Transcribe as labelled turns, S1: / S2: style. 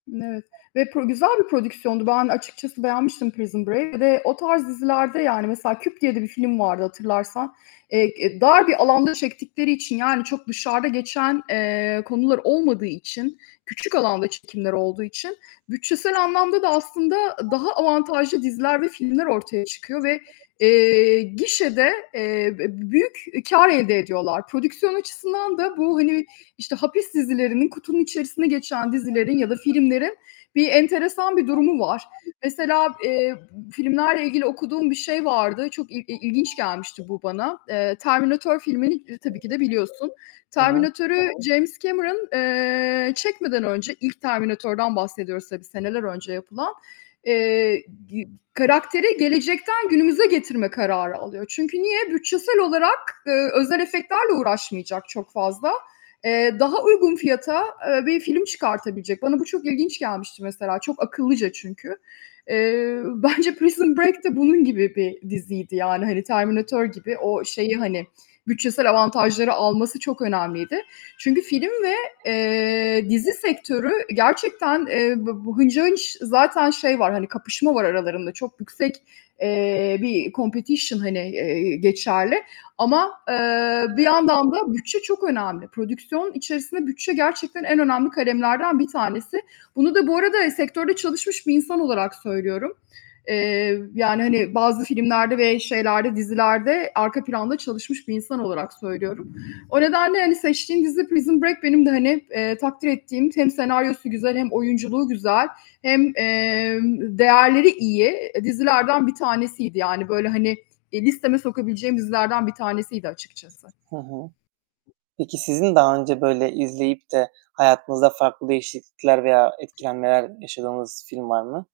S1: N evet ve pro güzel bir prodüksiyondu. Ben açıkçası beğenmiştim Prison Bra Bir de o tarz dizilerde, yani, mesela Küp diye de bir film vardı hatırlarsan. Eee, k e, dar bir alanda çektikleri için, yani, çok dışarıda geçen, eee, konular olmadığı için, küçük alanda çekimler olduğu için, bütçesel anlamda da aslında daha avantajlı diziler ve filmler ortaya çıkıyor ve, eee, gişede, eee, e b büyük kâr elde ediyorlar. Prodüksiyon açısından da bu, hani, işte, hapis dizilerinin, kutunun içerisinde geçen dizilerin ya da filmlerin bir enteresan bir durumu var. Mesela, eee, b filmlerle ilgili okuduğum bir şey vardı, çok il i ilginç gelmişti bu bana. Eee, Terminatör filmini ir tabii ki de biliyorsun.
S2: He he.
S1: Terminatör'ü James Cameron, eee, çekmeden önce ilk Terminatör'den bahsediyoruz tabii, seneler önce yapılan eee, gi karakteri gelecekten günümüze getirme kararı alıyor. Çünkü niye? Bütçesel olarak, eee, özel efektlerle uğraşmayacak çok fazla. Eee, daha uygun fiyata, eee, bir film çıkartabilecek. Bana bu çok ilginç gelmişti mesela, çok akıllıca çünkü. Eee, bence Prison Break de bunun gibi bir diziydi yani, hani Terminatör gibi o şeyi, hani, bütçesel avantajları alması çok önemliydi. Çünkü film ve, eee, dizi sektörü gerçekten, eee, b bu hınca hınç zaten şey var, hani kapışma var aralarında, çok yüksek, eee, bir competition, hani, eee, geçerli. Ama, ııı, bir yandan da bütçe çok önemli. Prodüksiyon içerisinde bütçe gerçekten en önemli kalemlerden bir tanesi. Bunu da bu arada sektörde çalışmış bir insan olarak söylüyorum. Eee, yani, hani, bazı filmlerde ve şeylerde, dizilerde arka planda çalışmış bir insan olarak söylüyorum. O nedenle, hani seçtiğin dizi Prison Break benim de, hani, eee, takdir ettiğim, hem senaryosu güzel hem oyunculuğu güzel hem, emm, değerleri iyi, e, dizilerden bir tanesiydi. Yani, böyle, hani, eee, listeme sokabileceğim dizilerden bir tanesiydi açıkçası.
S2: Hı hı. Peki, sizin daha önce, böyle, izleyip de hayatınızda farklı değişiklikler veya etkilenmeler yaşadığınız film var mı?